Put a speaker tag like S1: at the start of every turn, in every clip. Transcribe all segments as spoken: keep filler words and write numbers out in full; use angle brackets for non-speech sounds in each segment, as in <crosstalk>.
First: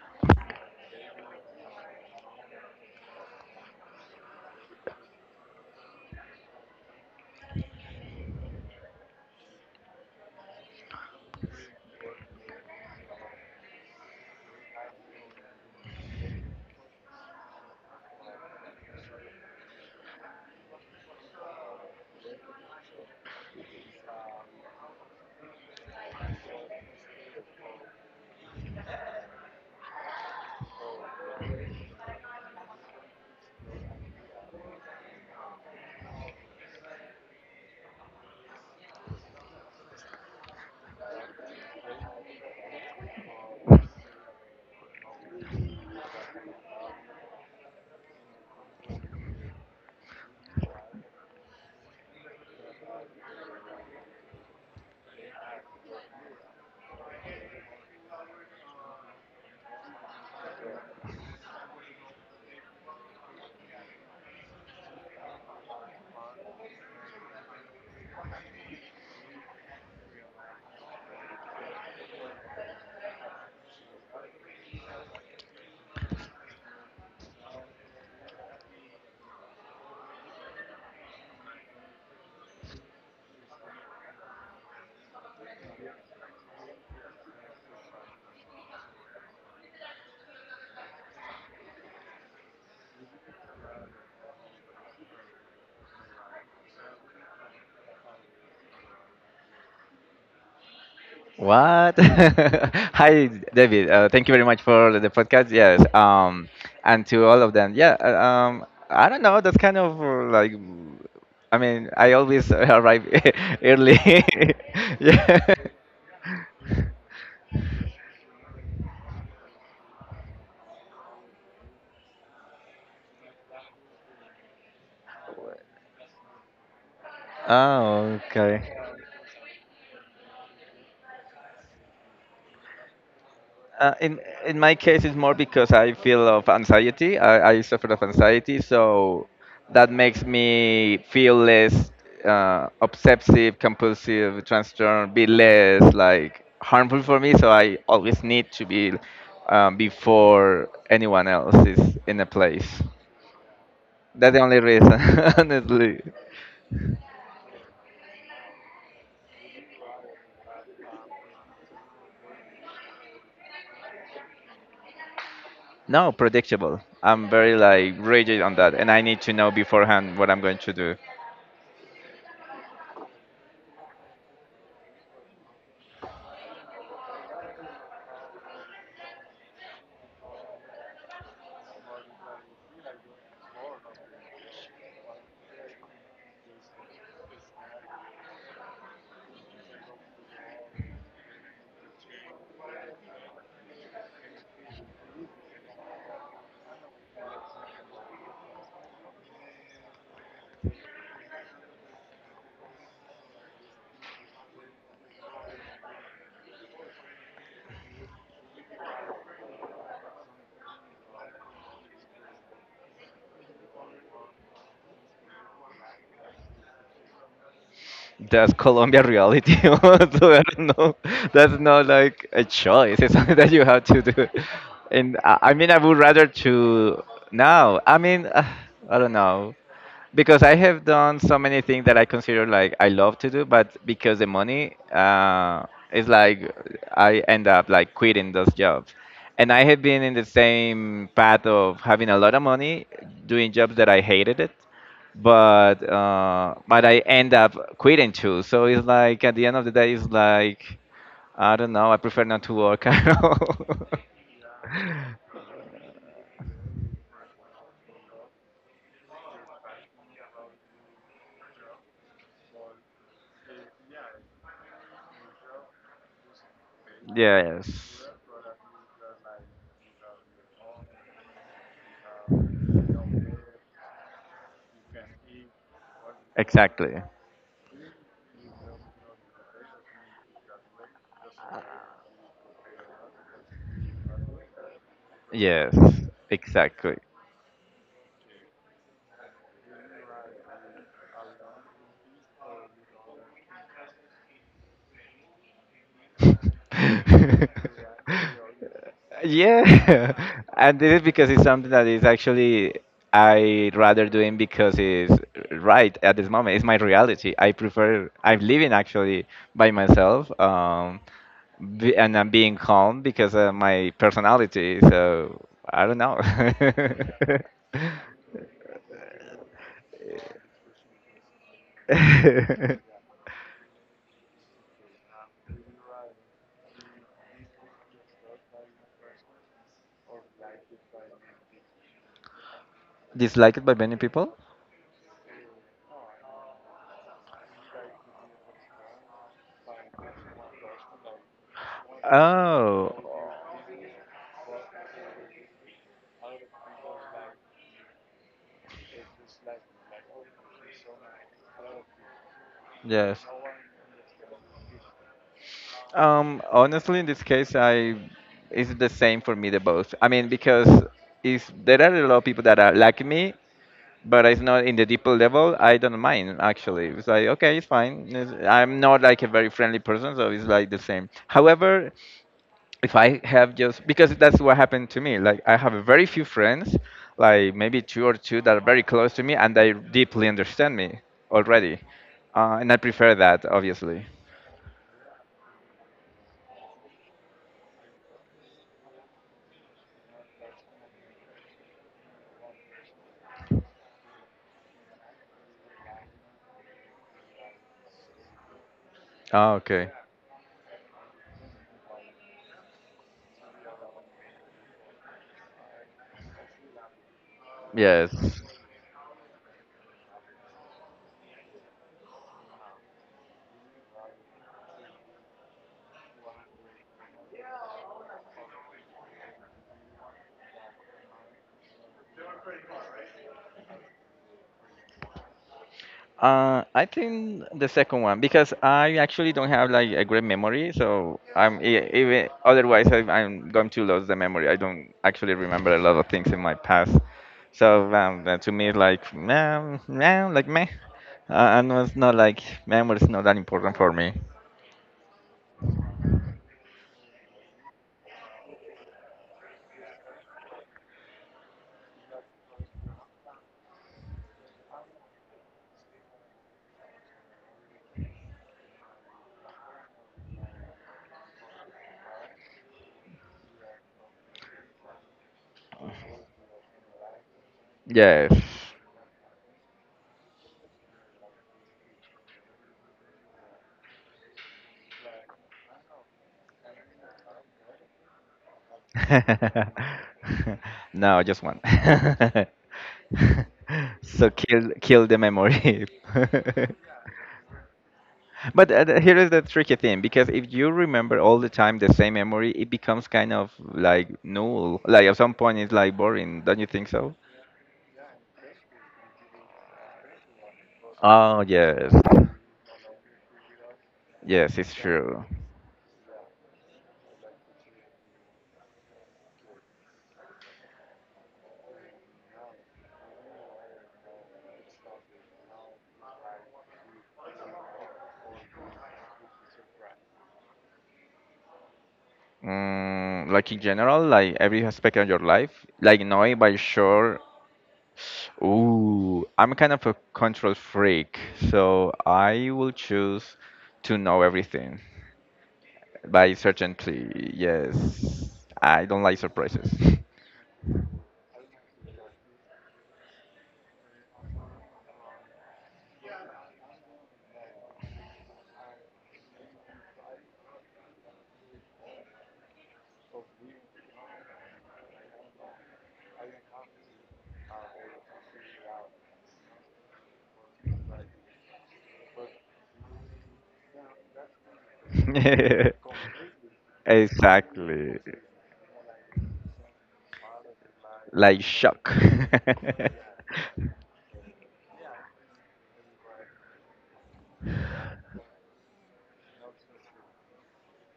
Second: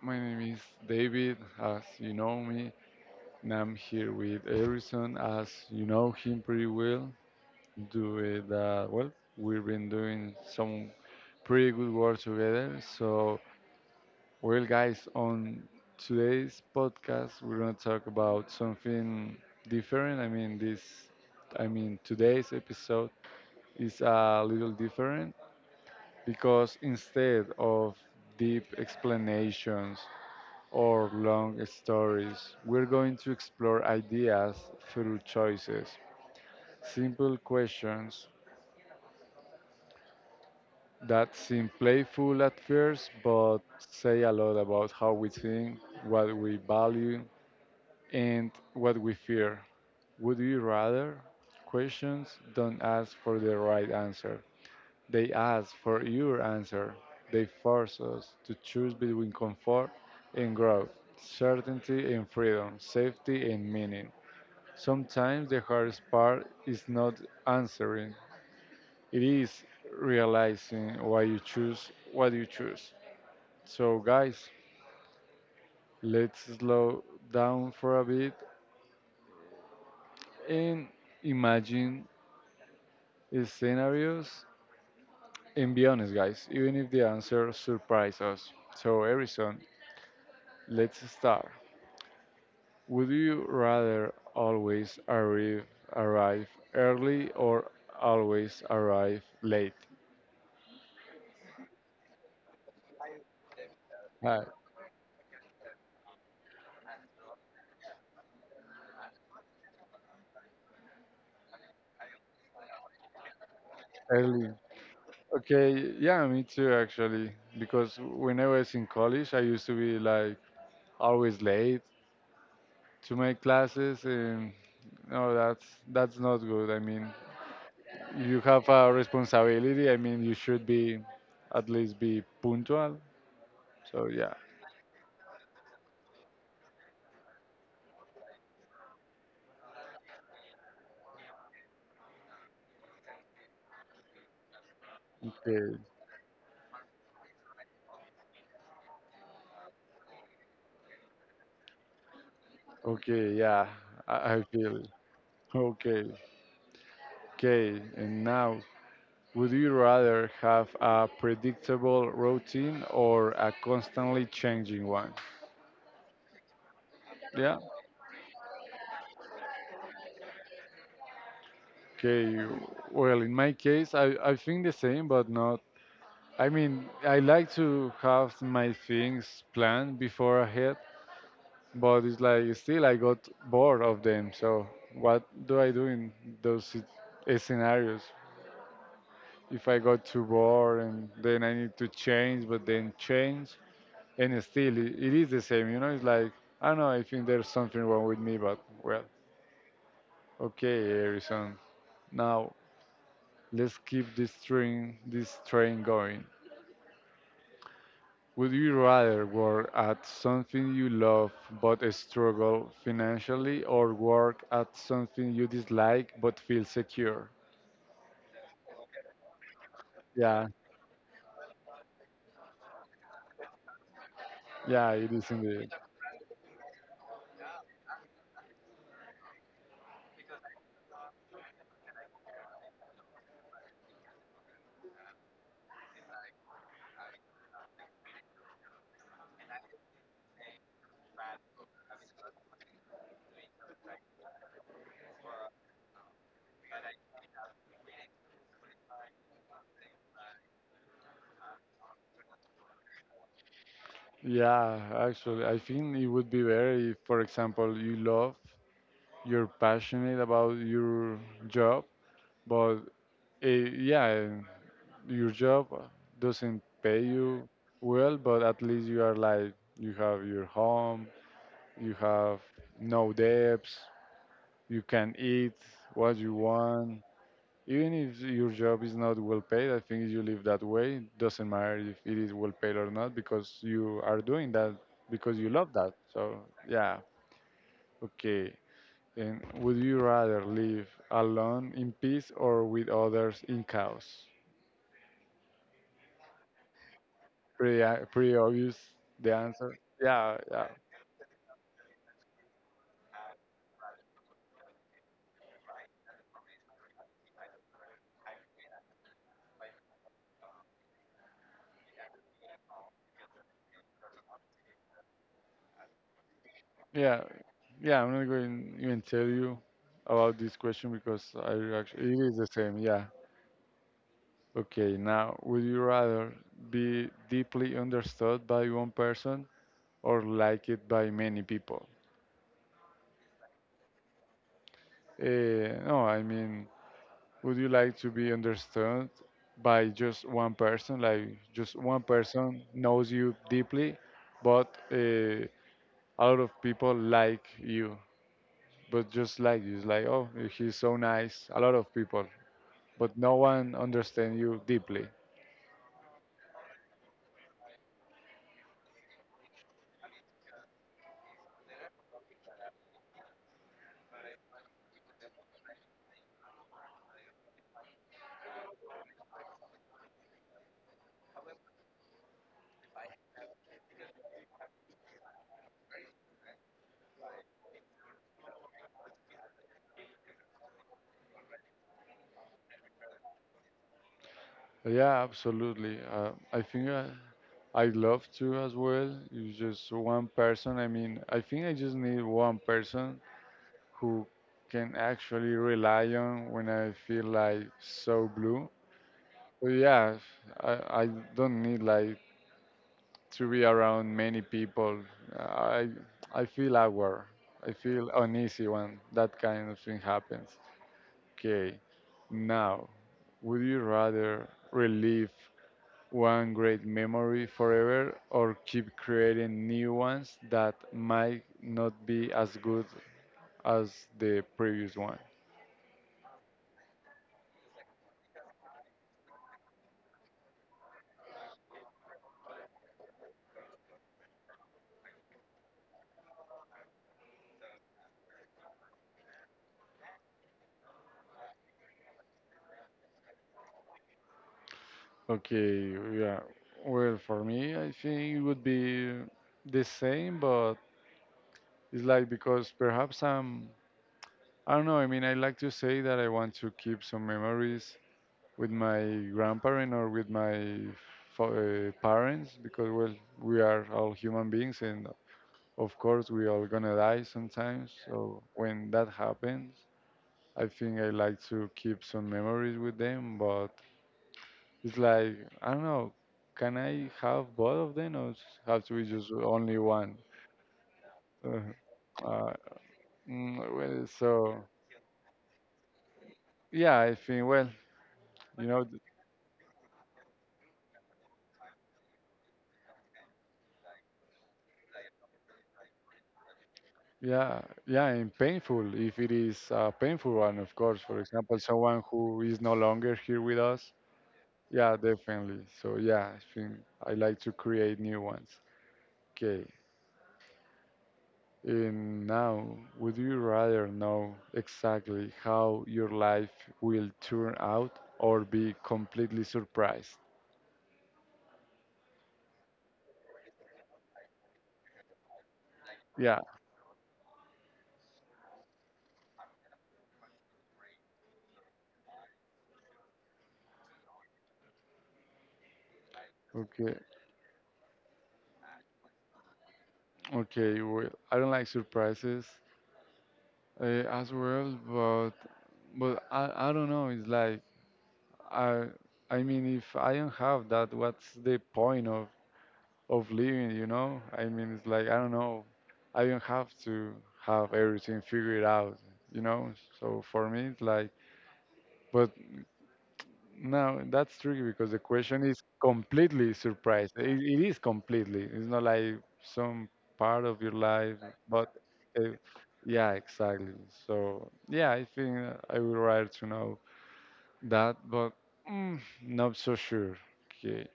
S1: My name is David, as you know me, and I'm here with Harrison, as you know him pretty well. Do it uh, well. We've been doing some pretty good work together. So, well, guys, on today's podcast, we're gonna talk about something different. I mean, this, I mean, today's episode is a little different because instead of deep explanations or long stories, we're going to explore ideas through choices, simple questions that seem playful at first but say a lot about how we think, what we value, and what we fear. Would you rather? Questions don't ask for the right answer. They ask for your answer. They force us to choose between comfort and growth, certainty and freedom, safety and meaning. Sometimes the hardest part is not answering, it is realizing why you choose what you choose. So, guys, let's slow down for a bit and imagine scenarios and be honest, guys, even if the answer surprises us. So, Harrison, let's start. Would you rather always arrive arrive early or always arrive late?
S2: What? <laughs> Hi, David. Uh, thank you
S1: Hi,
S2: very much for the podcast. Yes. Um, and to all of them. Yeah. uh, Um, I don't know. That's kind of uh, like, I mean, I always <laughs> arrive <laughs> early.
S1: early.
S2: <laughs> Yeah.
S1: Okay, yeah, me too actually. Because when I was in college, I used to be like always late to my classes, and no, that's that's not good. I mean,
S2: Oh,
S1: you
S2: okay.
S1: have a responsibility. I mean, you should be at least be punctual.
S2: Uh,
S1: So
S2: in
S1: yeah.
S2: in my case, it's more because I feel of anxiety. I, I suffer of anxiety, so that makes me feel less uh, obsessive, compulsive, transtorn, be
S1: Okay.
S2: less like harmful for me. So I always need to be um, before anyone else is in a place.
S1: Okay. Yeah,
S2: That's
S1: I,
S2: the
S1: I
S2: only
S1: feel
S2: reason, <laughs> honestly.
S1: okay. Okay, and now, would you rather have a predictable routine or a constantly changing one?
S2: No, predictable. I'm very
S1: Yeah.
S2: like rigid on that, and I need to know beforehand what I'm going to do.
S1: Okay. Well, in my case, I, I think the same, but not. I mean, I like to have my things planned before ahead, but it's like still I got bored of them. So what do I do in those sit- eh, scenarios? If I got too bored and then I need to change, but then change. And still it, it is the same, you know? It's like I don't know, I think there's something wrong with me, but well, okay, Harrison, now let's keep this train this train going. Would you rather work at something you love but struggle financially, or work at something you dislike but feel secure?
S2: That's Colombia reality. <laughs> So I
S1: Yeah.
S2: don't know. That's not like a choice. It's <laughs> something that you have to do.
S1: Yeah, it
S2: And
S1: is
S2: I, I
S1: indeed.
S2: mean, I would rather to now. I mean, uh, I don't know because I have done so many things that I consider like I love to do, but because the money uh, is like I end up like quitting those jobs. And I have been in the same path of having a lot of money doing jobs that I hated it but uh, but I end up quitting too. So it's like at the end of the day, it's like I don't know. I prefer not to work <laughs> at all.
S1: Yeah, actually, I think it would be better if, for example, you love, you're passionate about your job, but Uh, yeah, your job doesn't pay you
S2: Yes,
S1: well, but at least you are like, you have your home, you have no debts, you can eat what you
S2: exactly.
S1: want. Even if your job is not well paid, I think if you live that way, it doesn't matter if it is well paid or not because you are doing that because you love
S2: Yes,
S1: that. So,
S2: exactly.
S1: yeah, okay. And would you rather live alone in peace or with others in chaos?
S2: <laughs>
S1: Pretty uh, pretty obvious the answer.
S2: Yeah.
S1: Yeah,
S2: <laughs>
S1: yeah,
S2: And this is because it's something that is actually I rather doing because it's right at this moment. It's my reality. I prefer, I'm living actually by myself, um be, and I'm being calm because of my personality, so I don't know.
S1: yeah, yeah. I'm not going to even tell you about this question because I actually it is the same. Yeah.
S2: <laughs>
S1: Okay. Now, would you rather be deeply understood by one person or like it by many people?
S2: Disliked by many people.
S1: Uh, no, I mean, would you like to be understood by just one person? Like just one person
S2: Oh,
S1: knows you deeply, but uh, a lot of people like you. But just like you, it's like, oh, he's so nice, a lot of people, but
S2: yes.
S1: no one understand you deeply.
S2: Um, honestly, in this case, I it's the same for me the both. I mean, because if there are a lot of people that are like me, but it's not in the deeper level, I don't mind actually. It's like okay, it's fine. It's, I'm not like a very friendly person, so it's like the same. However, if I have just because that's what happened to me. Like I have very few friends, like maybe two or two that are very close to me, and they deeply understand me already, uh, and I prefer that obviously.
S1: Yeah, absolutely. Uh, i think I, I love to as well, it's just one person. I mean, I think I just need one person who can actually rely on when I feel like so blue.
S2: Ah,
S1: But
S2: okay.
S1: yeah, i, I don't need like to be around many people. I i feel awkward, I feel
S2: Yes.
S1: uneasy when that kind of thing happens. Okay, now, would you rather relive one great memory forever or keep creating new ones that might not be as good as the previous one?
S2: Uh, I think the second one because I actually don't have like a great memory, so I'm e- even otherwise I, I'm going to lose the memory. I don't actually remember a lot of things in my past, so um, that to me it's like man, man, like meh. Uh, and it's not like memory is not that important for me.
S1: Okay, yeah. Well, for me, I think it would be the same, but it's like because perhaps I'm, I don't know, I mean, I like to say that I want to keep some memories with my grandparent or with my fa- uh, parents because well we are all human beings and of course we all gonna die sometimes.
S2: Yes.
S1: So when that happens, I think I like to keep some memories with them, but it's like I don't know, can I have both of them, or s- have to be just only
S2: <laughs>
S1: one?
S2: No, just
S1: <laughs>
S2: one.
S1: uh, uh,
S2: <laughs>
S1: mm, well,
S2: So
S1: so
S2: kill kill the memory. <laughs>
S1: yeah, I think well you
S2: But
S1: know
S2: uh, th- here is the tricky thing because if you remember all the time the same memory, it becomes kind of like null. Like at some point, it's like boring. Don't you think so?
S1: Yeah, yeah, and painful if it is a painful one, of course. For
S2: Oh
S1: example,
S2: yes,
S1: someone who is no longer here with us.
S2: yes, it's
S1: Yeah,
S2: true.
S1: definitely. So yeah, I think I like to create new ones. Okay. And now, would you rather know exactly how your life will turn out or be completely surprised?
S2: Mm, like in general, like every aspect of your life, like knowing
S1: Yeah,
S2: by sure. Ooh, I'm kind of a control freak, so I will choose to know everything by
S1: okay.
S2: certainty. Yes, I don't like surprises.
S1: Okay, well, I don't like surprises uh, as well, but but I, I don't know, it's like I I mean, if I don't have that, what's the point of of living? You know, I mean, it's like I don't know. I don't have to have everything figured out. You know, so for me, it's like. But no, that's tricky because the question is
S2: <laughs>
S1: completely
S2: <laughs>
S1: surprised. It, it is
S2: Exactly.
S1: completely. It's not like some part of your life,
S2: Like
S1: but
S2: shock.
S1: uh, yeah,
S2: <laughs>
S1: exactly. So yeah, I think I would rather to know that, but mm, not so sure. Okay.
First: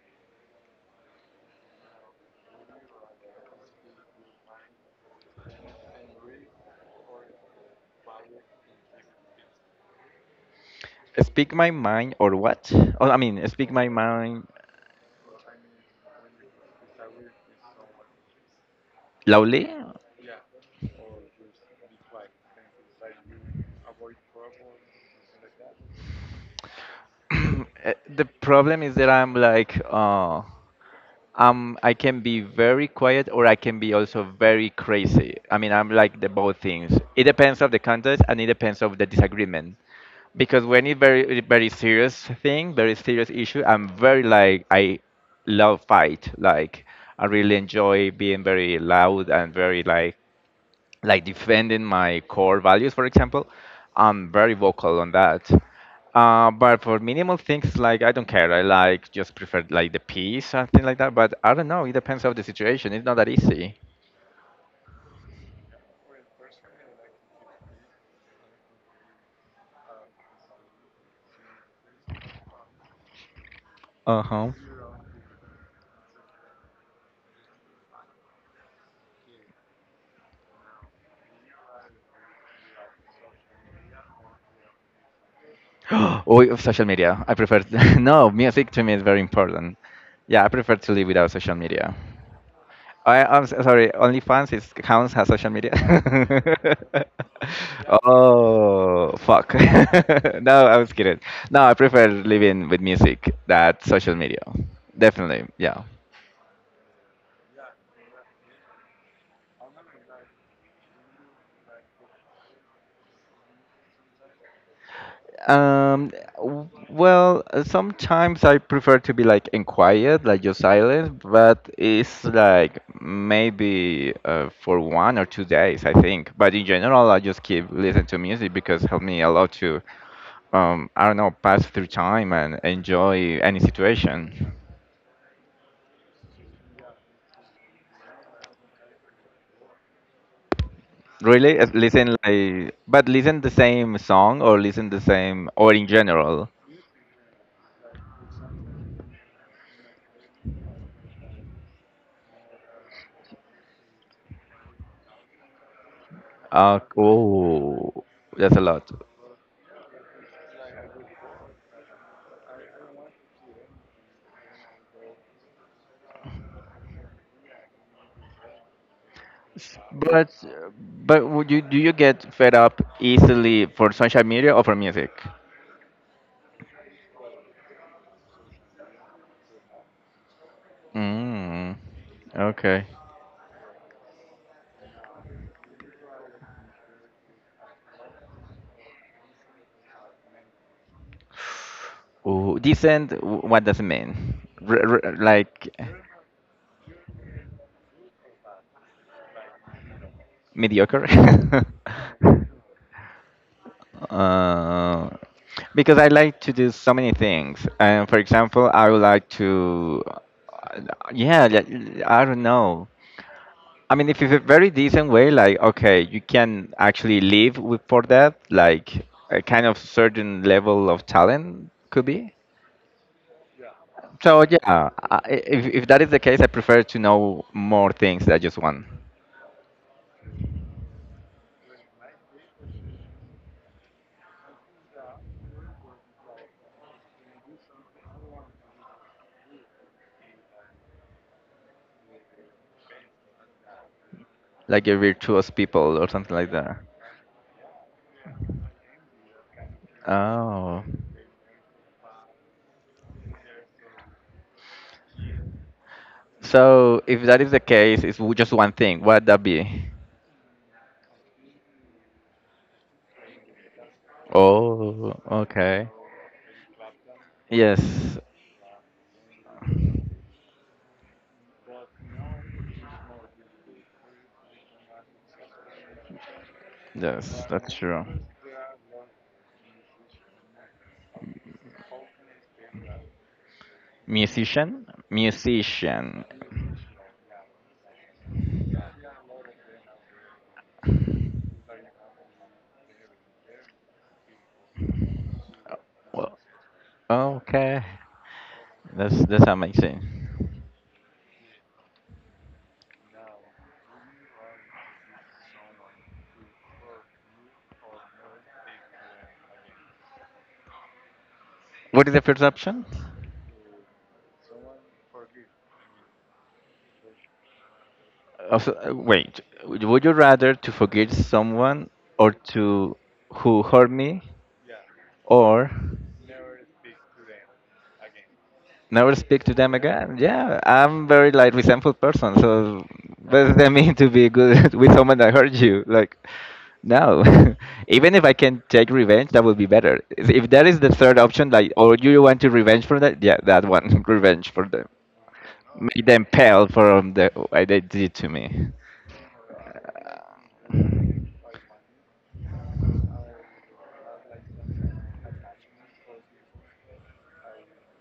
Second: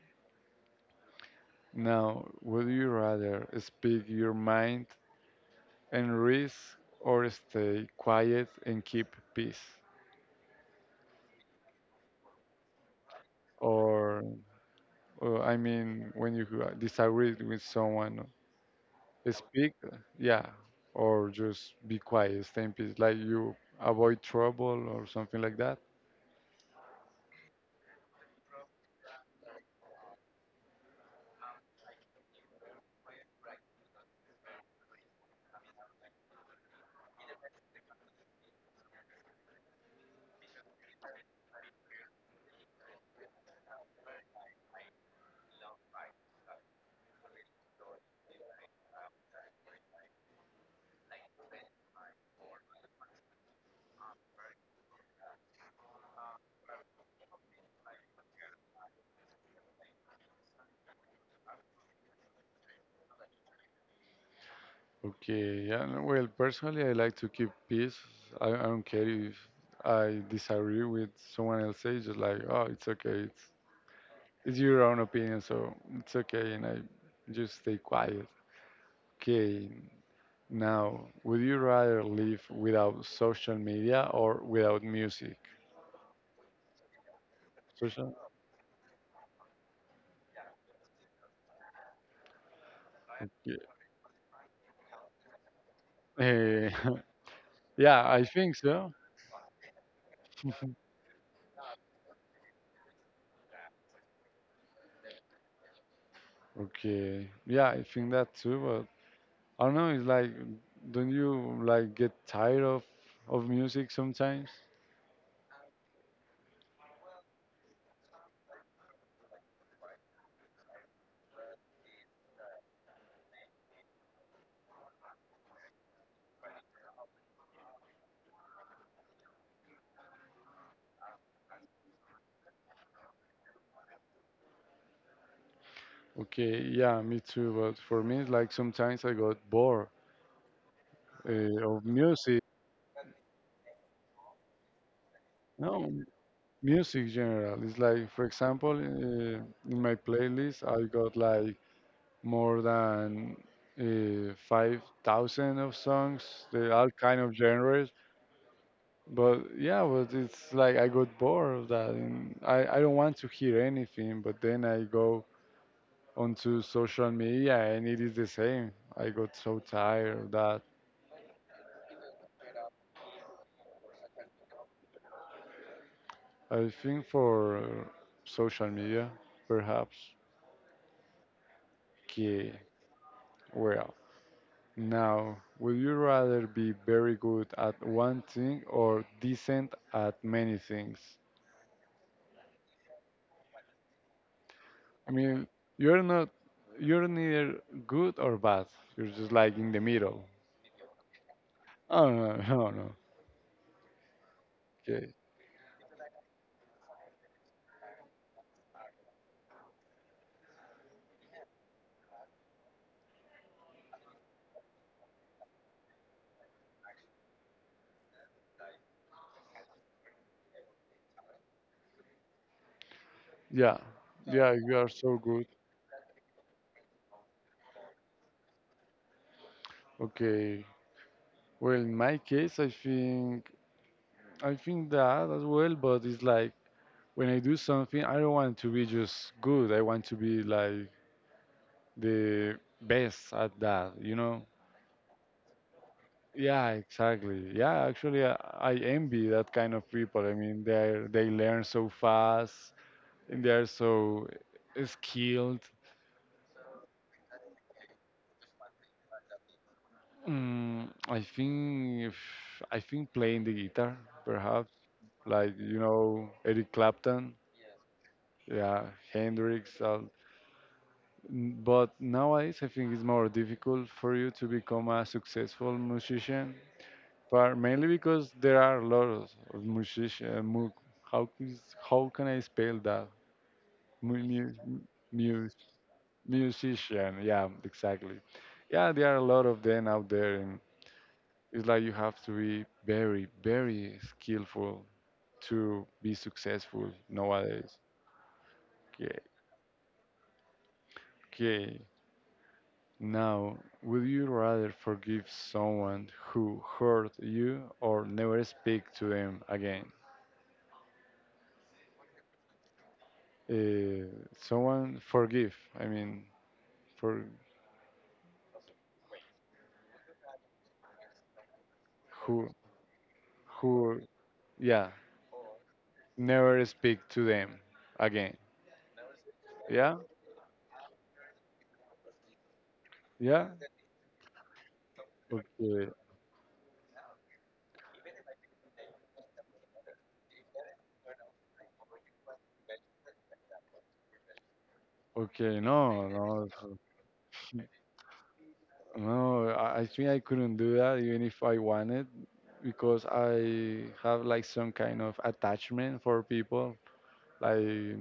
S1: Now, would you rather speak your mind and risk or stay quiet and keep peace?
S2: Speak my mind or what? Oh, I mean, speak my
S1: Or,
S2: mind
S1: uh, I mean, when you uh, disagree with someone,
S2: loudly.
S1: speak, yeah, or just be quiet, stay in peace, like you avoid trouble or something like that?
S2: <clears throat> Eh, the problem is that I'm like, uh, um, I can be very quiet or I can be also very crazy. I mean, I'm like the both things. It depends of the context and it depends of the disagreement. Because when it's very very serious thing, very serious issue, I'm very like, I love fight. Like I really enjoy being very loud and very like like defending my core values, for example. I'm very vocal on that. Uh, but for minimal things, like I don't care, I like just prefer like the peace or something like that. But I don't know, it depends on the situation, it's not that easy.
S1: Okay, yeah, no, well, personally, I like to keep peace. I, I don't care if I disagree with someone else, it's just like, oh, it's okay, it's
S2: Uh-huh.
S1: It's your own opinion, so it's okay, and I just stay quiet. Okay, now, would you rather live without social media or without music?
S2: <gasps> Oh, social media. I prefer <laughs>
S1: Social?
S2: no music to me is very important. Yeah, I prefer to live without social media. I, I'm s-
S1: Okay.
S2: sorry, OnlyFans is counts as social media.
S1: Eh,
S2: <laughs>
S1: <laughs> yeah, I think so.
S2: Oh fuck! <laughs> No, I was kidding. No, I prefer living with music than social media. Definitely, yeah.
S1: Okay. Yeah, I think that too, but I don't know, it's like, don't you like get tired of of music sometimes?
S2: Um, w- well, uh, sometimes I prefer to be like in quiet, like just silent, but it's like maybe uh, for one or two days, I think. But in general, I just keep listening to music because help me a lot to, um, I don't know, pass through time and enjoy any situation.
S1: Okay, yeah, me too, but for me it's like sometimes I got bored
S2: Really,
S1: uh,
S2: uh,
S1: of
S2: listen
S1: music.
S2: like, but listen the same song or listen the same, or in
S1: No.
S2: general.
S1: Music general is like, for example, uh, in my playlist, I got like more than uh, five thousand of songs, they
S2: Uh,
S1: all kind of genres.
S2: oh, that's a lot.
S1: But yeah, but it's like I got bored of that, and I, I don't want to hear anything. But then I go onto social media, and it is the same. I got so tired
S2: But
S1: of that.
S2: but would you do you get fed up easily for social media or for music?
S1: I think for social media, perhaps,
S2: Mm.
S1: que
S2: Okay.
S1: well. Now, would you rather be very good at one thing or decent at many things?
S2: Ooh, decent. w- What does it mean? R-
S1: I
S2: r-
S1: mean,
S2: like
S1: you're not, you're neither good or bad. You're just like in the middle.
S2: mediocre? <laughs>
S1: Oh, no, no, no. <laughs>
S2: Uh,
S1: Okay.
S2: because I like to do so many things. And for example, I would like to, uh, yeah, li- I don't know. I mean, if it's a very decent way, like okay, you can actually live with for that, like a kind of certain level of talent could be.
S1: Yeah.
S2: So
S1: Yeah, you are
S2: yeah,
S1: so
S2: I,
S1: good.
S2: if if that is the case, I prefer to know more things than just one,
S1: Okay. Well, in my case, I think, I think that as well, but it's like when I do something, I don't want to be just good. I want to be like the best at that, you know?
S2: like a virtuous people or something like
S1: Yeah,
S2: that.
S1: exactly. Yeah, actually, I, I envy that kind of people. I mean,
S2: Oh,
S1: they they learn so fast and they are so skilled.
S2: so if that is the case, it's w- just one thing. What that be?
S1: Mm, I think if I think playing the guitar, perhaps,
S2: Oh,
S1: like you
S2: okay.
S1: know Eric Clapton,
S2: Yes,
S1: yeah, Hendrix. Uh, n- but nowadays, I think it's more difficult for you to become a successful musician,
S2: yes,
S1: but
S2: that's
S1: mainly
S2: true.
S1: because there are a lot of musician. Mu- how is how can I spell that? mu- mu-
S2: Musician,
S1: mu-
S2: musician.
S1: Musician. Yeah, exactly. Yeah, there are a lot of them out there, and it's like you have to be very, very skillful to be
S2: Well.
S1: successful nowadays.
S2: Okay, that's
S1: Okay,
S2: that's amazing.
S1: okay. Now, would you rather forgive someone who hurt you or never speak to them again?
S2: What is the first option?
S1: Uh, someone forgive. I mean, for
S2: Also, uh, wait, would would you rather to forgive someone or
S1: who,
S2: to who hurt
S1: who,
S2: me
S1: yeah,
S2: or
S1: never speak to them again.
S2: never speak to them
S1: Yeah,
S2: again? Yeah, I'm very like resentful person, so what
S1: yeah.
S2: does that <laughs> mean to be good <laughs> with someone that hurt you?
S1: Okay.
S2: Like, no. <laughs> Even if I can take revenge, that would be better. If if that is the third option, like, or you want to revenge for that, yeah, that one, <laughs> revenge for them.
S1: Okay.
S2: Make
S1: No.
S2: them
S1: No,
S2: pale
S1: it's-
S2: from the what they did to me.
S1: no. I, I think I couldn't do that even if I wanted, because I have like some kind of attachment for people, like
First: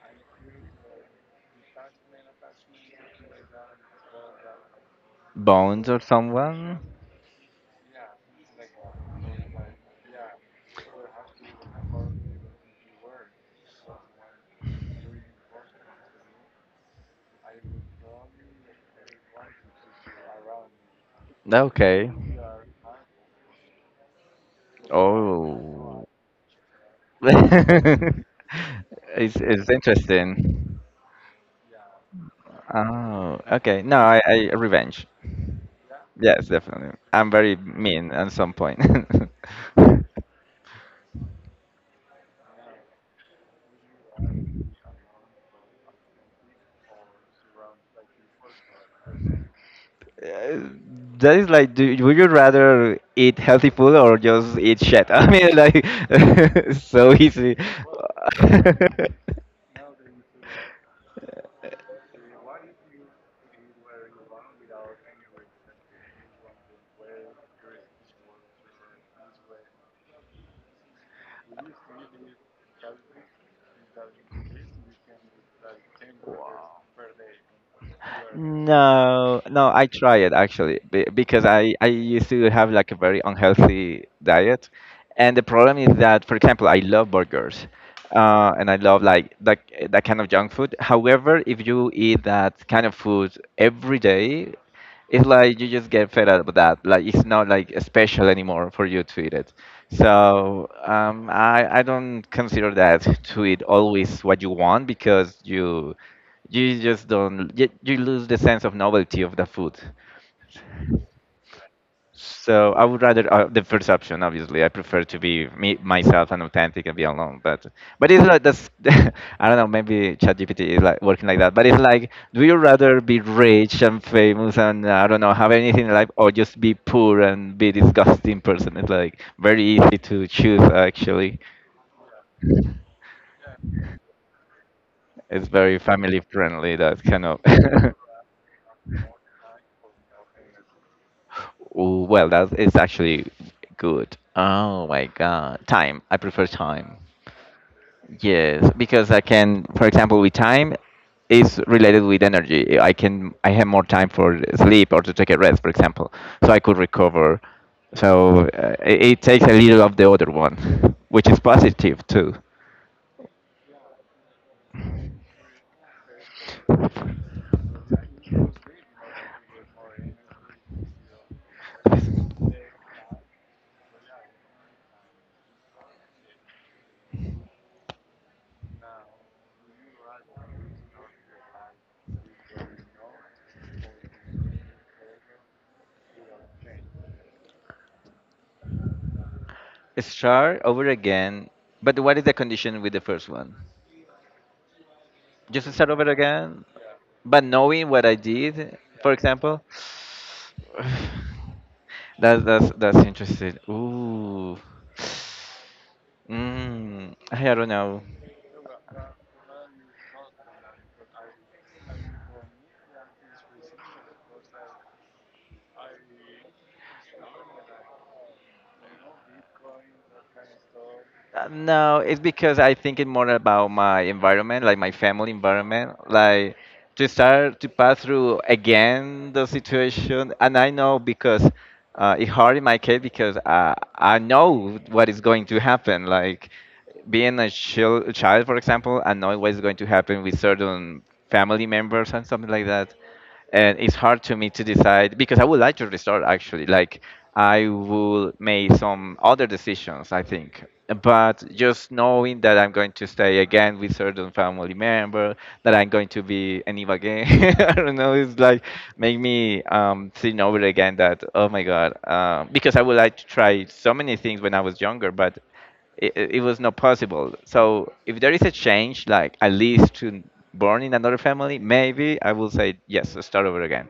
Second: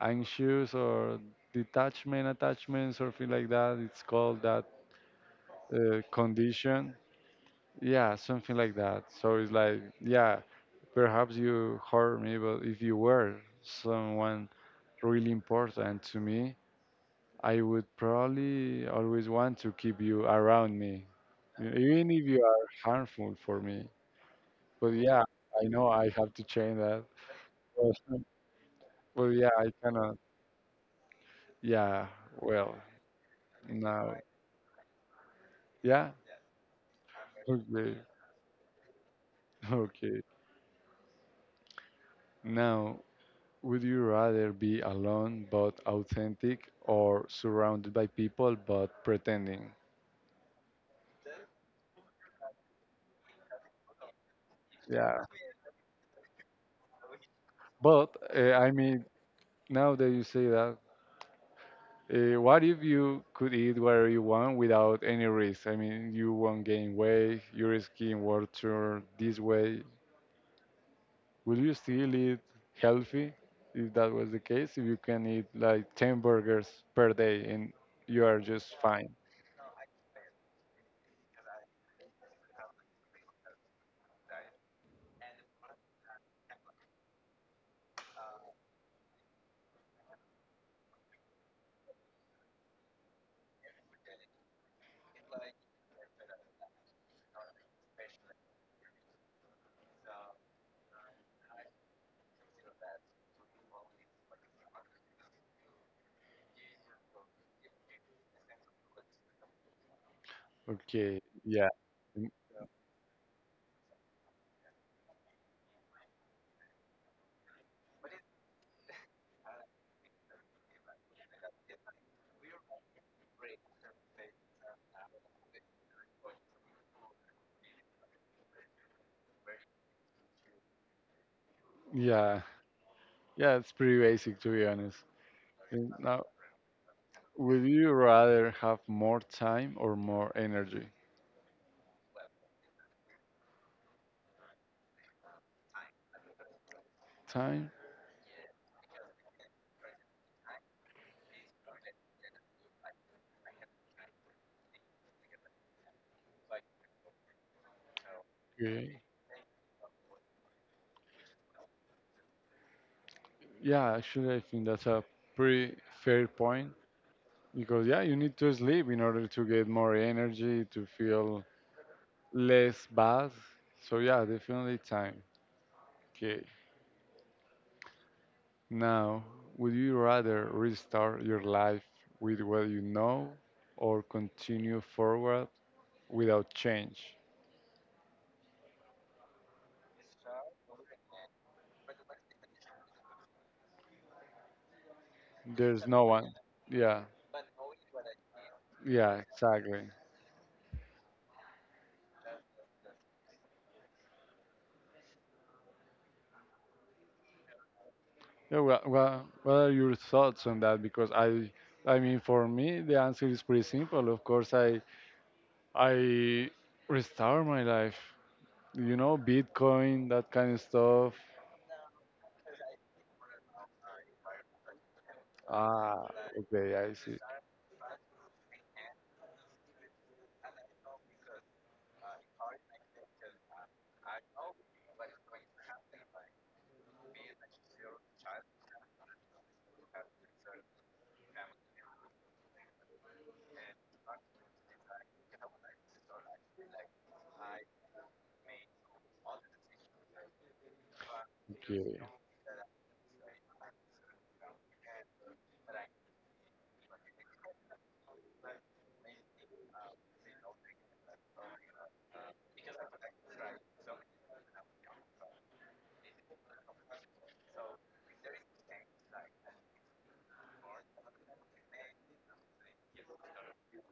S1: anxious or detachment attachment, something like that. It's called that
S2: Bones or
S1: uh,
S2: someone?
S1: condition. Yeah, something like that. So it's like, yeah, perhaps you hurt me, but if you were someone really important to me, I would probably always want to keep you around me, e- even
S2: Okay.
S1: if you are harmful for me. But yeah, I know I
S2: Oh.
S1: have to change that.
S2: <laughs>
S1: But,
S2: it's,
S1: but
S2: it's
S1: yeah, I cannot.
S2: interesting.
S1: Yeah, well,
S2: Oh, okay. No,
S1: now,
S2: I, I revenge.
S1: yeah,
S2: Yes, definitely. I'm very
S1: okay,
S2: mean at some point.
S1: <laughs> okay.
S2: <laughs>
S1: Now, would you rather be alone but authentic or surrounded by people but pretending?
S2: Uh, That is like, do, would you rather eat healthy food or just eat shit? <laughs>
S1: Yeah,
S2: I mean, like, <laughs> so easy.
S1: but uh, I mean, now that you say that, Uh, what if you could eat whatever you want without any risk? I mean, you won't gain weight, your skin will turn this way. Will you still eat
S2: <laughs>
S1: healthy if that was the case? If you can eat like ten
S2: Wow.
S1: burgers per day and you are just fine.
S2: No, no, I try it actually be- because I, I used to have like a very unhealthy diet. And the problem is that, for example, I love burgers uh, and I love like that, that kind of junk food. However, if you eat that kind of food every day, it's like you just get fed up with that. Like it's not like special anymore for you to eat it. So um, I I don't consider that to eat always what you want because you you just don't you, you lose the sense of novelty of the food.
S1: Okay, yeah. Mm,
S2: So I would rather uh, the first option. Obviously I prefer to be me, myself, and authentic, and be alone, but but it's like that's, <laughs> I don't know, maybe ChatGPT is like working like that. But it's like, do you rather be rich and famous and uh, I don't know, have anything like, or just be poor and be disgusting person? It's like very easy to choose actually.
S1: yeah, yeah, it's pretty basic to be honest.
S2: It's very
S1: And
S2: family
S1: now,
S2: friendly, that kind of
S1: would you
S2: <laughs>
S1: rather have more time or more energy?
S2: Ooh, well, that is actually good. Oh my God. Time. I prefer time.
S1: Time?
S2: Yes, because I can, for example, with time is related with energy. I can, I have more time for sleep or to take a rest, for example, so I could recover. So uh,
S1: Okay.
S2: it, it takes a little of the other one, <laughs> which is positive too.
S1: Yeah, actually, I think that's a pretty fair point. Because yeah, you need to sleep in order to get more energy, to feel less bad. So yeah, definitely time. Okay. Now, would you rather restart your life with what you know or continue forward without change?
S2: Start over again, but what is the condition with the first one? Just
S1: There's
S2: start
S1: no
S2: over
S1: one.
S2: again?
S1: Yeah.
S2: But knowing what I did, for
S1: Yeah,
S2: example,
S1: exactly.
S2: <sighs> that's that's that's interesting. Ooh, mm, I don't know.
S1: Yeah, well, well, what are your thoughts on that? Because I I mean for me the answer is pretty simple. Of course I I restart my life. You know, Bitcoin, that kind of stuff.
S2: Uh, No, it's because I thinking more about my environment, like my family environment,
S1: Ah,
S2: like
S1: okay, I
S2: to
S1: see.
S2: start to pass through again the situation. And I know because uh, it's hard in my case because uh, I know what is going to happen. Like being a chil child, for example, I know what's going to happen with certain family members and something like that and it's hard to me to decide because I would like to restart actually. Like I will make some other decisions, I think. But
S1: Okay,
S2: just knowing that I'm going to stay again with certain family member, that I'm going to be an Eva again, <laughs> I don't know. It's like make me um, think over again that oh my god, um, because I would like to try so many things when I was younger, but it, it was not possible. So if there is a change, like at least to born in another family, maybe I will say yes, start over again.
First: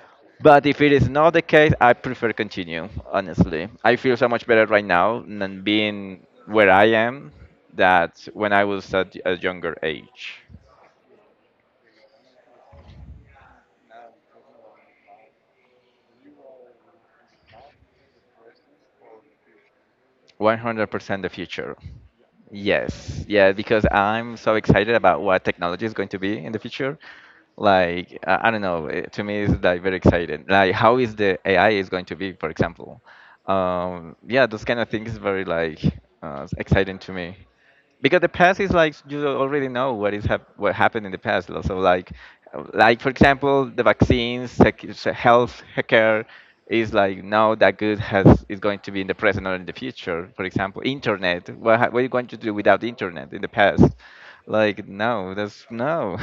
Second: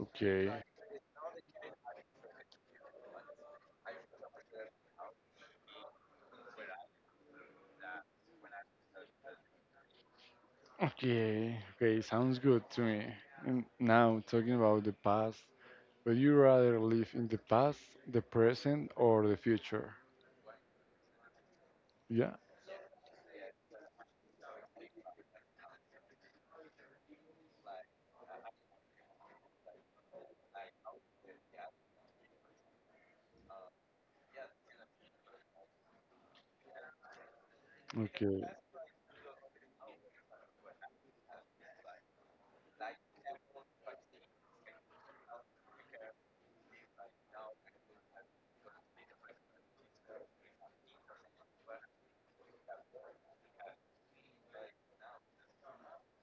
S1: okay,
S2: But if it is not the case, I prefer continue. Honestly, I feel so much better right now than being where I am that when I was at a younger age.
S1: okay, okay. Sounds good to me. And now talking about the past, would you rather live in the past, the present, or the future?
S2: one hundred percent the future.
S1: Yeah.
S2: Yes, yeah, because I'm so excited about what technology is going to be in the future. Like, uh, I don't know, eh, to me it's like very exciting. Like, how is the A I is going to be, for example? Um, yeah, those kind of things is very like uh, exciting to me because the
S1: Okay.
S2: past is like you already know what is hap- what happened in the past, lo- so like, uh, like for example the vaccines, sec- se- health care is like now that good has is going to be in the present or in the future. For example, internet, what, ha- what are you going to do without the internet in the past? Like, no, that's no.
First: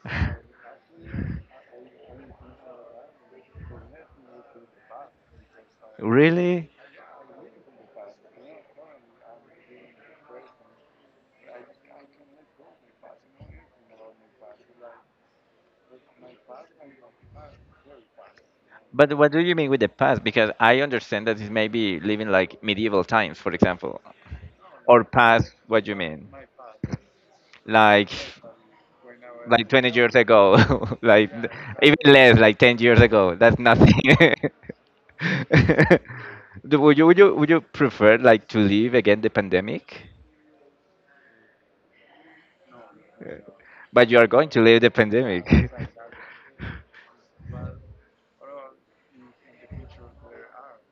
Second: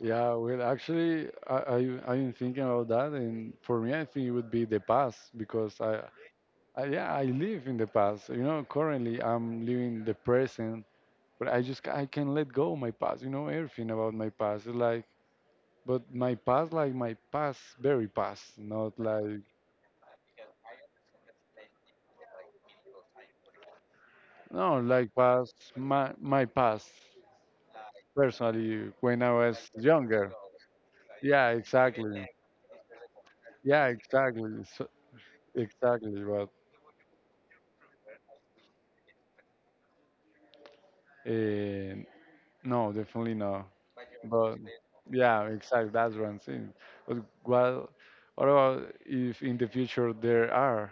S1: Yeah. Well, actually, I I I've been thinking about that, and for me, I think it would be the past because
S2: <laughs>
S1: I,
S2: Really?
S1: I yeah I live in the past. You know, currently I'm living the present, but I just I can let go my past. You know, everything about my past. It's like, but my past, like my past, very past, not
S2: But what
S1: like
S2: do you mean with the past? Because I understand that it may be living like medieval times, for example.
S1: no,
S2: Or
S1: like
S2: past,
S1: past
S2: what do you
S1: my
S2: mean?
S1: my past
S2: like
S1: personally when I was
S2: like twenty years
S1: younger.
S2: ago. <laughs> Like
S1: Yeah,
S2: th- even
S1: exactly.
S2: less, like ten years ago, that's
S1: Yeah,
S2: nothing. <laughs>
S1: exactly. So, exactly. But
S2: Do- would you would you would you prefer like to leave again the pandemic?
S1: uh, no, definitely no.
S2: But you are going
S1: But
S2: to leave the
S1: yeah,
S2: pandemic. <laughs>
S1: exactly. That's what I'm saying. But well, what about if in the future there are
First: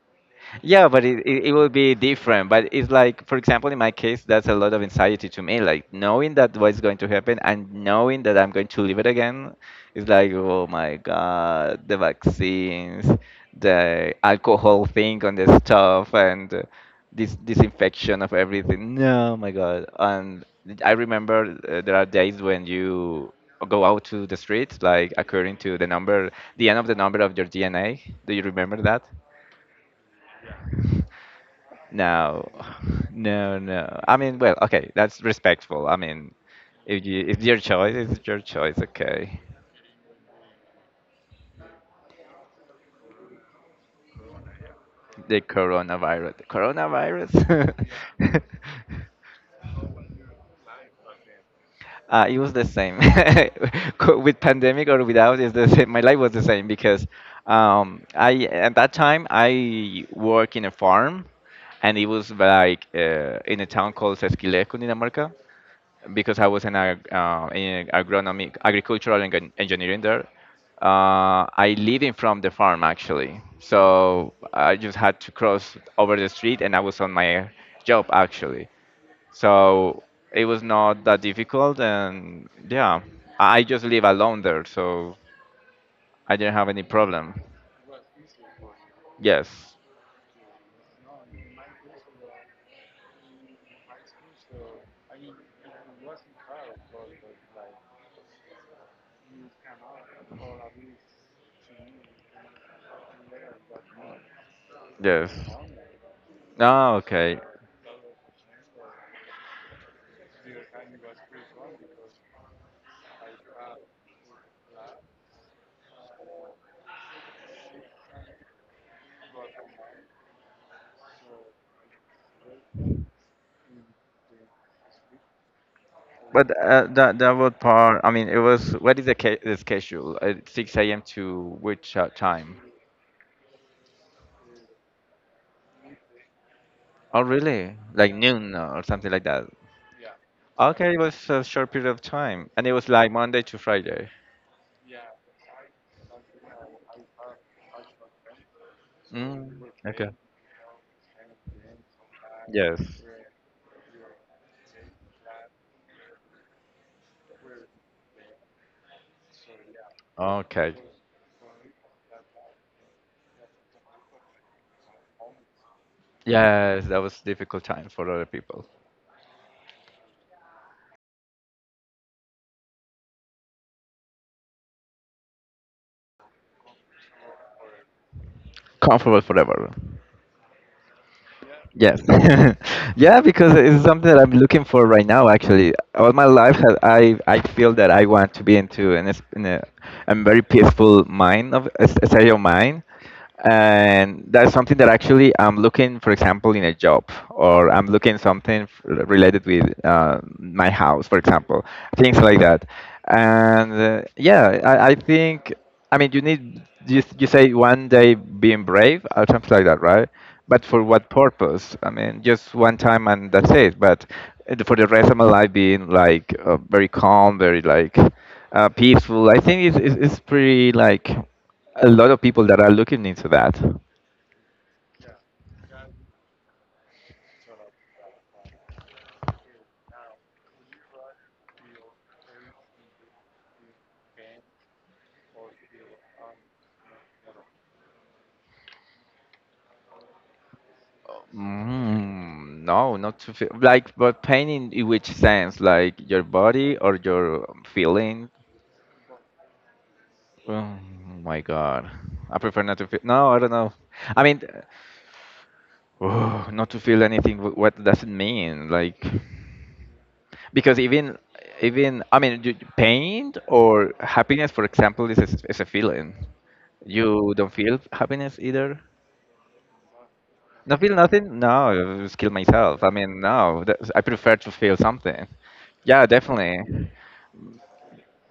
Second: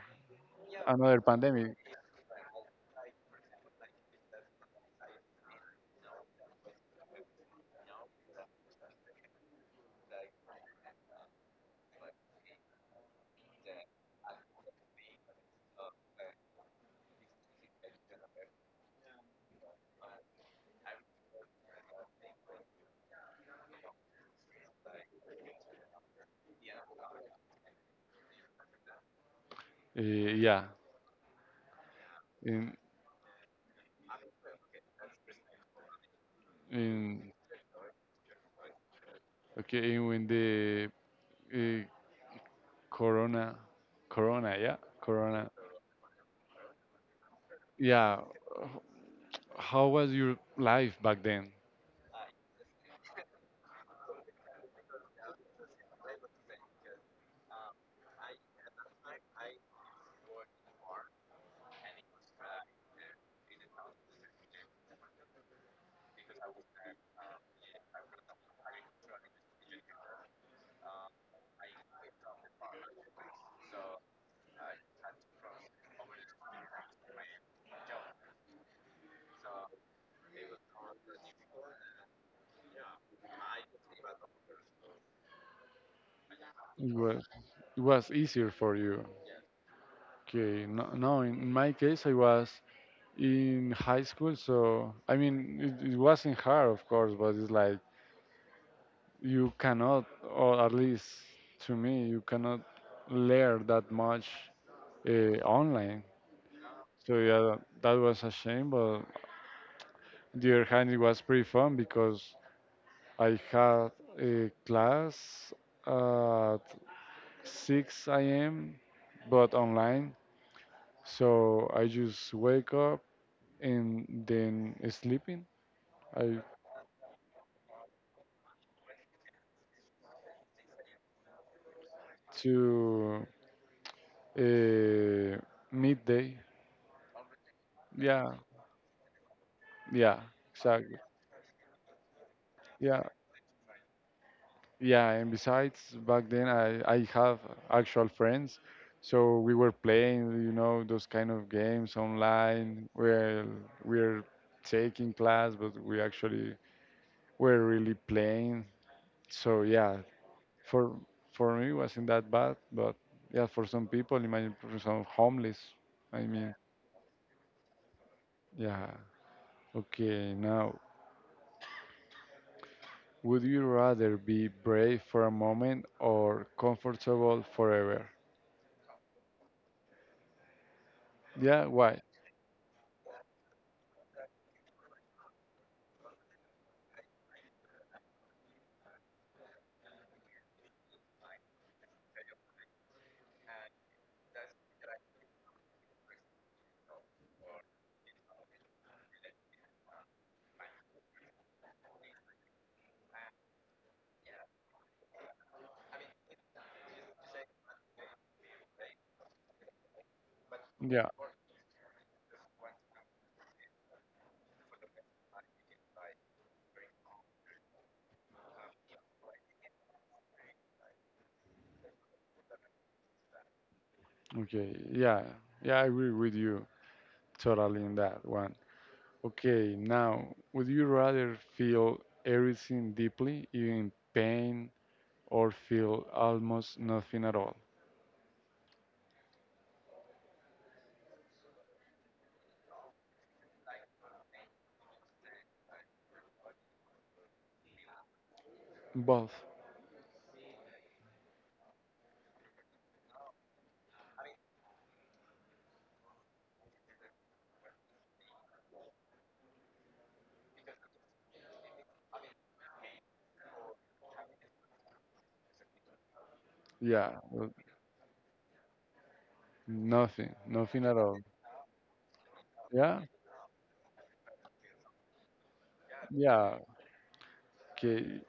S2: Yeah, but it,
S1: another
S2: it, it will
S1: pandemic?
S2: be different. But it's like, for example, in my case, that's a lot of anxiety to me. Like knowing that what's going to happen and knowing that I'm going to live it again, it's like, oh my God, the vaccines, the alcohol thing on the stuff, and uh, this disinfection of everything. No, my God. And I remember uh, there are days when you go out to the streets, like according to the number, the end of the number of your D N A. Do you remember that?
S1: Uh, yeah.
S2: No,
S1: In
S2: <sighs> <laughs> no, no. I mean, well, okay, that's respectful. I mean, if you
S1: in
S2: it's your choice, it's your choice. Okay,
S1: okay, in when the uh, corona, corona, yeah,
S2: the
S1: corona,
S2: coronavirus, the
S1: yeah.
S2: coronavirus.
S1: h-
S2: <laughs>
S1: How was your life back then?
S2: Uh, it was the same <laughs> Co- with pandemic or without. Is the same. My life was the same because um, I at that time I work in a farm, and it was like uh, in a town called Sesquilejo, Dinamarca, because I was in, ag uh, in agronomic agricultural eng- engineering there. Uh, I living from the farm actually, so I just had to cross over the street, and I was on my job actually. So it was not that difficult, and yeah, I I just live alone there, so I didn't have any
S1: It was
S2: problem.
S1: it was easier for you.
S2: Yes,
S1: Okay, no, no. In, in my case, I was in high school, so I mean, it, it wasn't hard, of course, but it's like you cannot, or at least to me, you cannot learn that much
S2: yes.
S1: uh, online.
S2: Oh,
S1: So
S2: okay.
S1: yeah, that was a shame, but the other hand, it was pretty fun because I had a class at six a m but online. So I just wake up and then sleeping. I
S2: But uh, that that was part. I mean, it was. What is the, ca- the schedule? Uh, six a m to which uh, time?
S1: to uh, midday.
S2: Oh, really? Like
S1: Yeah,
S2: noon or something like that.
S1: yeah,
S2: Okay,
S1: exactly.
S2: it was a short period of time, and it was
S1: Yeah,
S2: like Monday to Friday.
S1: yeah, and besides, back then I, I have actual friends, so we
S2: Mm,
S1: were
S2: okay.
S1: playing, you know, those kind of games online.
S2: Yes.
S1: Where we're taking class, but we actually were really playing. So yeah,
S2: Okay.
S1: for for me it wasn't that bad, but yeah, for some people, imagine for some homeless. I mean,
S2: Yes, that was difficult time for other people.
S1: yeah. Okay, now, would you rather be brave for a moment or comfortable forever?
S2: Comfortable forever.
S1: Yeah,
S2: Yes.
S1: why?
S2: <laughs> yeah, because it's something that I'm looking for right now. Actually, all my life, ha- I I feel that I want to be into an es- in a, a very peaceful mind of a s- a state of mind. And that's something that actually I'm looking, for example, in a job, or I'm looking something f- related with uh, my house, for example, things like that. And uh, yeah, I, I think, I mean, you need you, you say one day being brave or something like that, right? But for
S1: Yeah.
S2: what purpose? I mean, just one time and that's it. But uh, for the rest of my life, being like uh, very calm, very like uh, peaceful, I think it's, it's, it's pretty like a lot of people that are looking into that.
S1: Okay, yeah, yeah, I agree with you totally in that one. Okay, now, would you rather feel everything deeply, even pain, or feel almost nothing at all?
S2: Mm, no, not to feel like, but pain in, in which sense? Like your body or your feeling?
S1: Both.
S2: Oh my God, I prefer not to feel. No, I don't know. I mean, oh, not to feel anything. wh- What does it mean? Like, because even even I mean, you- pain or happiness, for example, is a, is a feeling.
S1: Yeah,
S2: You
S1: well,
S2: don't feel happiness either.
S1: nothing,
S2: I
S1: nothing
S2: feel
S1: at all.
S2: nothing. No, I just kill myself. I
S1: Yeah,
S2: mean, no, that's, I prefer to feel something. Yeah,
S1: yeah,
S2: definitely.
S1: okay.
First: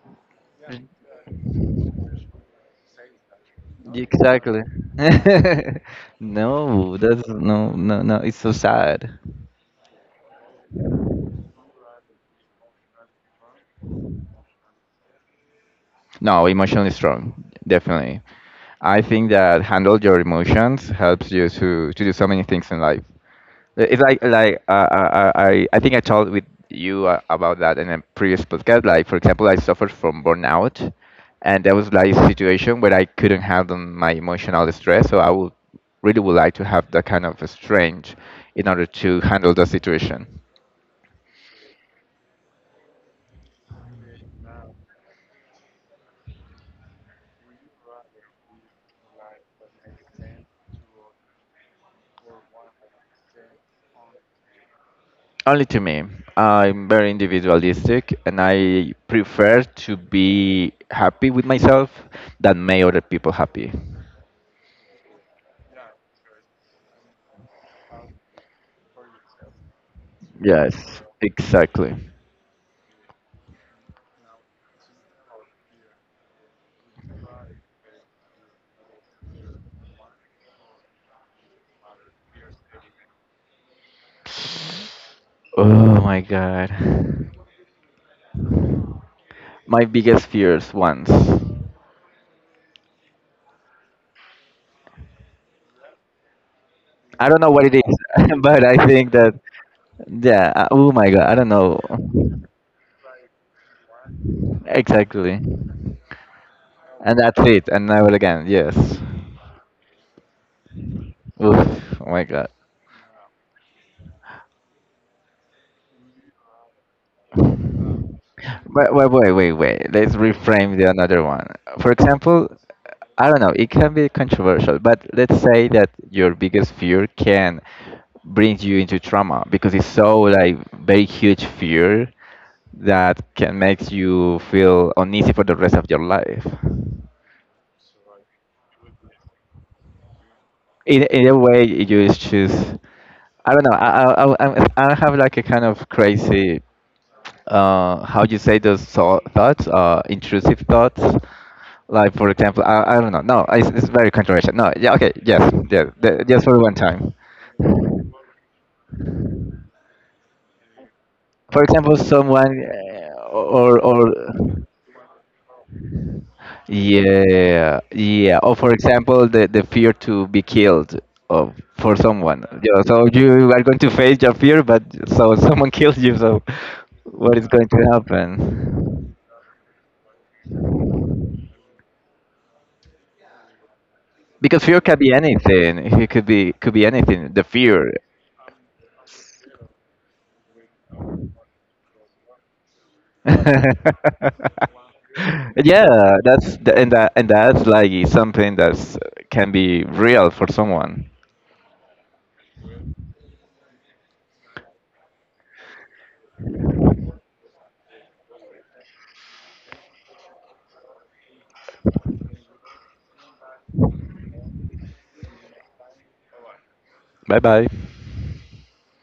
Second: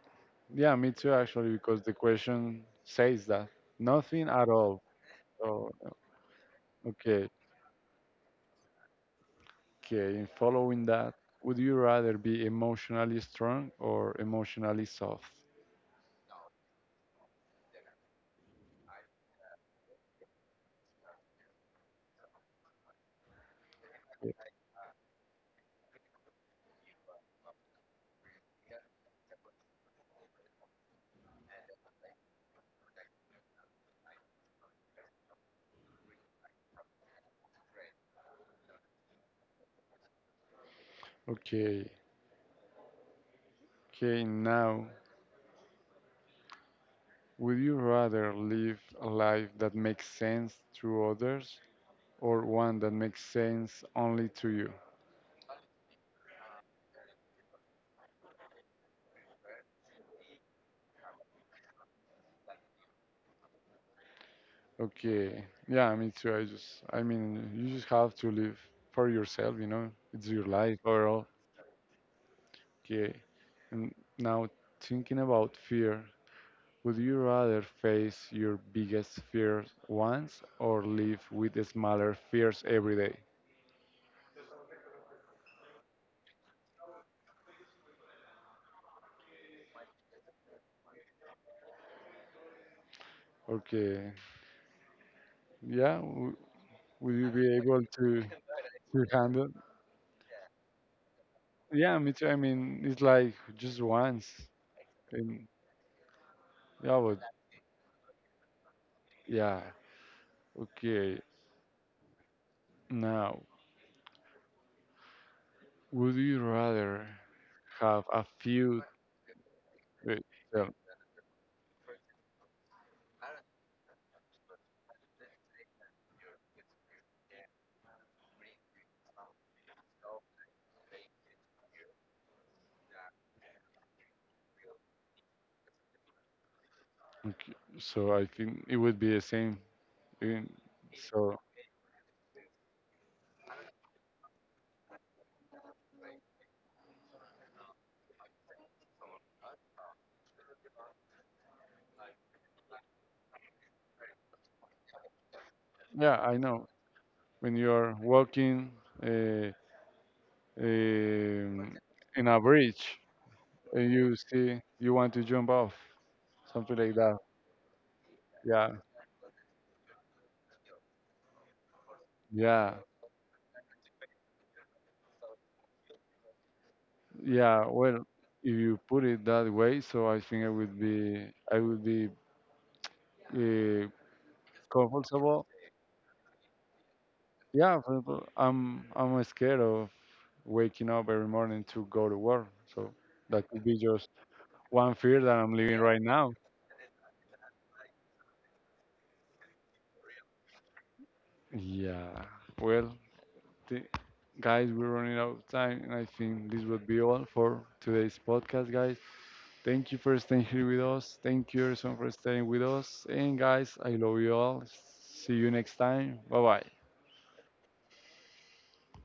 S1: Yeah, me too, actually, because the question says that nothing at
S2: Exactly.
S1: all.
S2: <laughs>
S1: So,
S2: No, that's
S1: okay,
S2: no, no, no. It's so sad.
S1: okay, in following that, would you rather be emotionally strong or emotionally soft?
S2: No, emotionally strong. Definitely. I think that handle your emotions helps you to to do so many things in life. Uh, It's like like uh, I I I think I talked with you uh, about that in a previous podcast. Like for example, I suffered from burnout, and that was like a situation where I couldn't handle my emotional stress. So I would really would like to have that kind of a strength in order to handle the situation.
S1: Okay, okay, now, would you rather live a life that makes sense to others or one that makes sense only to you?
S2: Only to me. I'm very individualistic, and I prefer to be happy with myself than make other people happy.
S1: Okay, yeah, me too. I just, I mean, you just have to live for yourself, you know, it's your life
S2: Yes,
S1: or all.
S2: exactly.
S1: Okay, and now thinking about fear, would you rather face your biggest fears once or live with smaller fears every day?
S2: Oh my god. My biggest fears once.
S1: Okay, yeah. Will
S2: I
S1: you
S2: don't know
S1: be
S2: what it
S1: able
S2: is,
S1: to
S2: <laughs> but I
S1: to
S2: think that
S1: handle?
S2: yeah, uh, oh my god, I don't know.
S1: Yeah, me too. I mean, it's like just once,
S2: Exactly.
S1: and yeah, but
S2: And that's it, and never again. Yes.
S1: yeah, okay.
S2: Oof, oh my god.
S1: Now, would you rather have a few?
S2: Wait, wait, wait, wait, wait. Let's
S1: Wait, yeah,
S2: reframe the another one. For example, I don't know. It can be controversial, but let's say that your biggest fear can bring you into trauma because it's so like very huge fear that can make you feel uneasy for the rest of your life.
S1: okay. So I think it would be the same. in-
S2: either,
S1: So
S2: either way you just choose. I don't know, i i i, i have like a kind of crazy, uh how you say those thou- thoughts, uh intrusive thoughts. Like for example, i, I don't know. No, it's, it's very controversial. No, yeah, okay, yes, yeah,
S1: yeah,
S2: the,
S1: I
S2: just for
S1: know
S2: one time.
S1: when you are walking uh,
S2: For
S1: um,
S2: example,
S1: in a
S2: someone,
S1: bridge
S2: uh, or
S1: and
S2: or
S1: you see you want to jump off, something like that.
S2: yeah, yeah. Or
S1: Yeah,
S2: for example, the the fear to be killed of for someone.
S1: yeah.
S2: Yeah, so you are going to face your fear, but so <laughs> someone kills you. So what is
S1: Yeah,
S2: going to
S1: well, if you put
S2: happen?
S1: it that way, so I think I would be I would be uh,
S2: Because fear can be
S1: comfortable.
S2: anything. It could be could be anything. The
S1: Yeah,
S2: fear.
S1: for example, I'm I'm scared of waking up every morning to go to work. So that could be
S2: <laughs>
S1: just one fear that I'm living right
S2: Yeah,
S1: now.
S2: that's the, and that and that's like something that's can be real for someone.
S1: Yeah. Well, th- guys, we're running out of time, and I think this would be all for today's podcast, guys. Thank you for staying here with us. Thank you, everyone, for staying with us. And guys, I love you all. See you next time. Bye bye.
S2: Bye bye.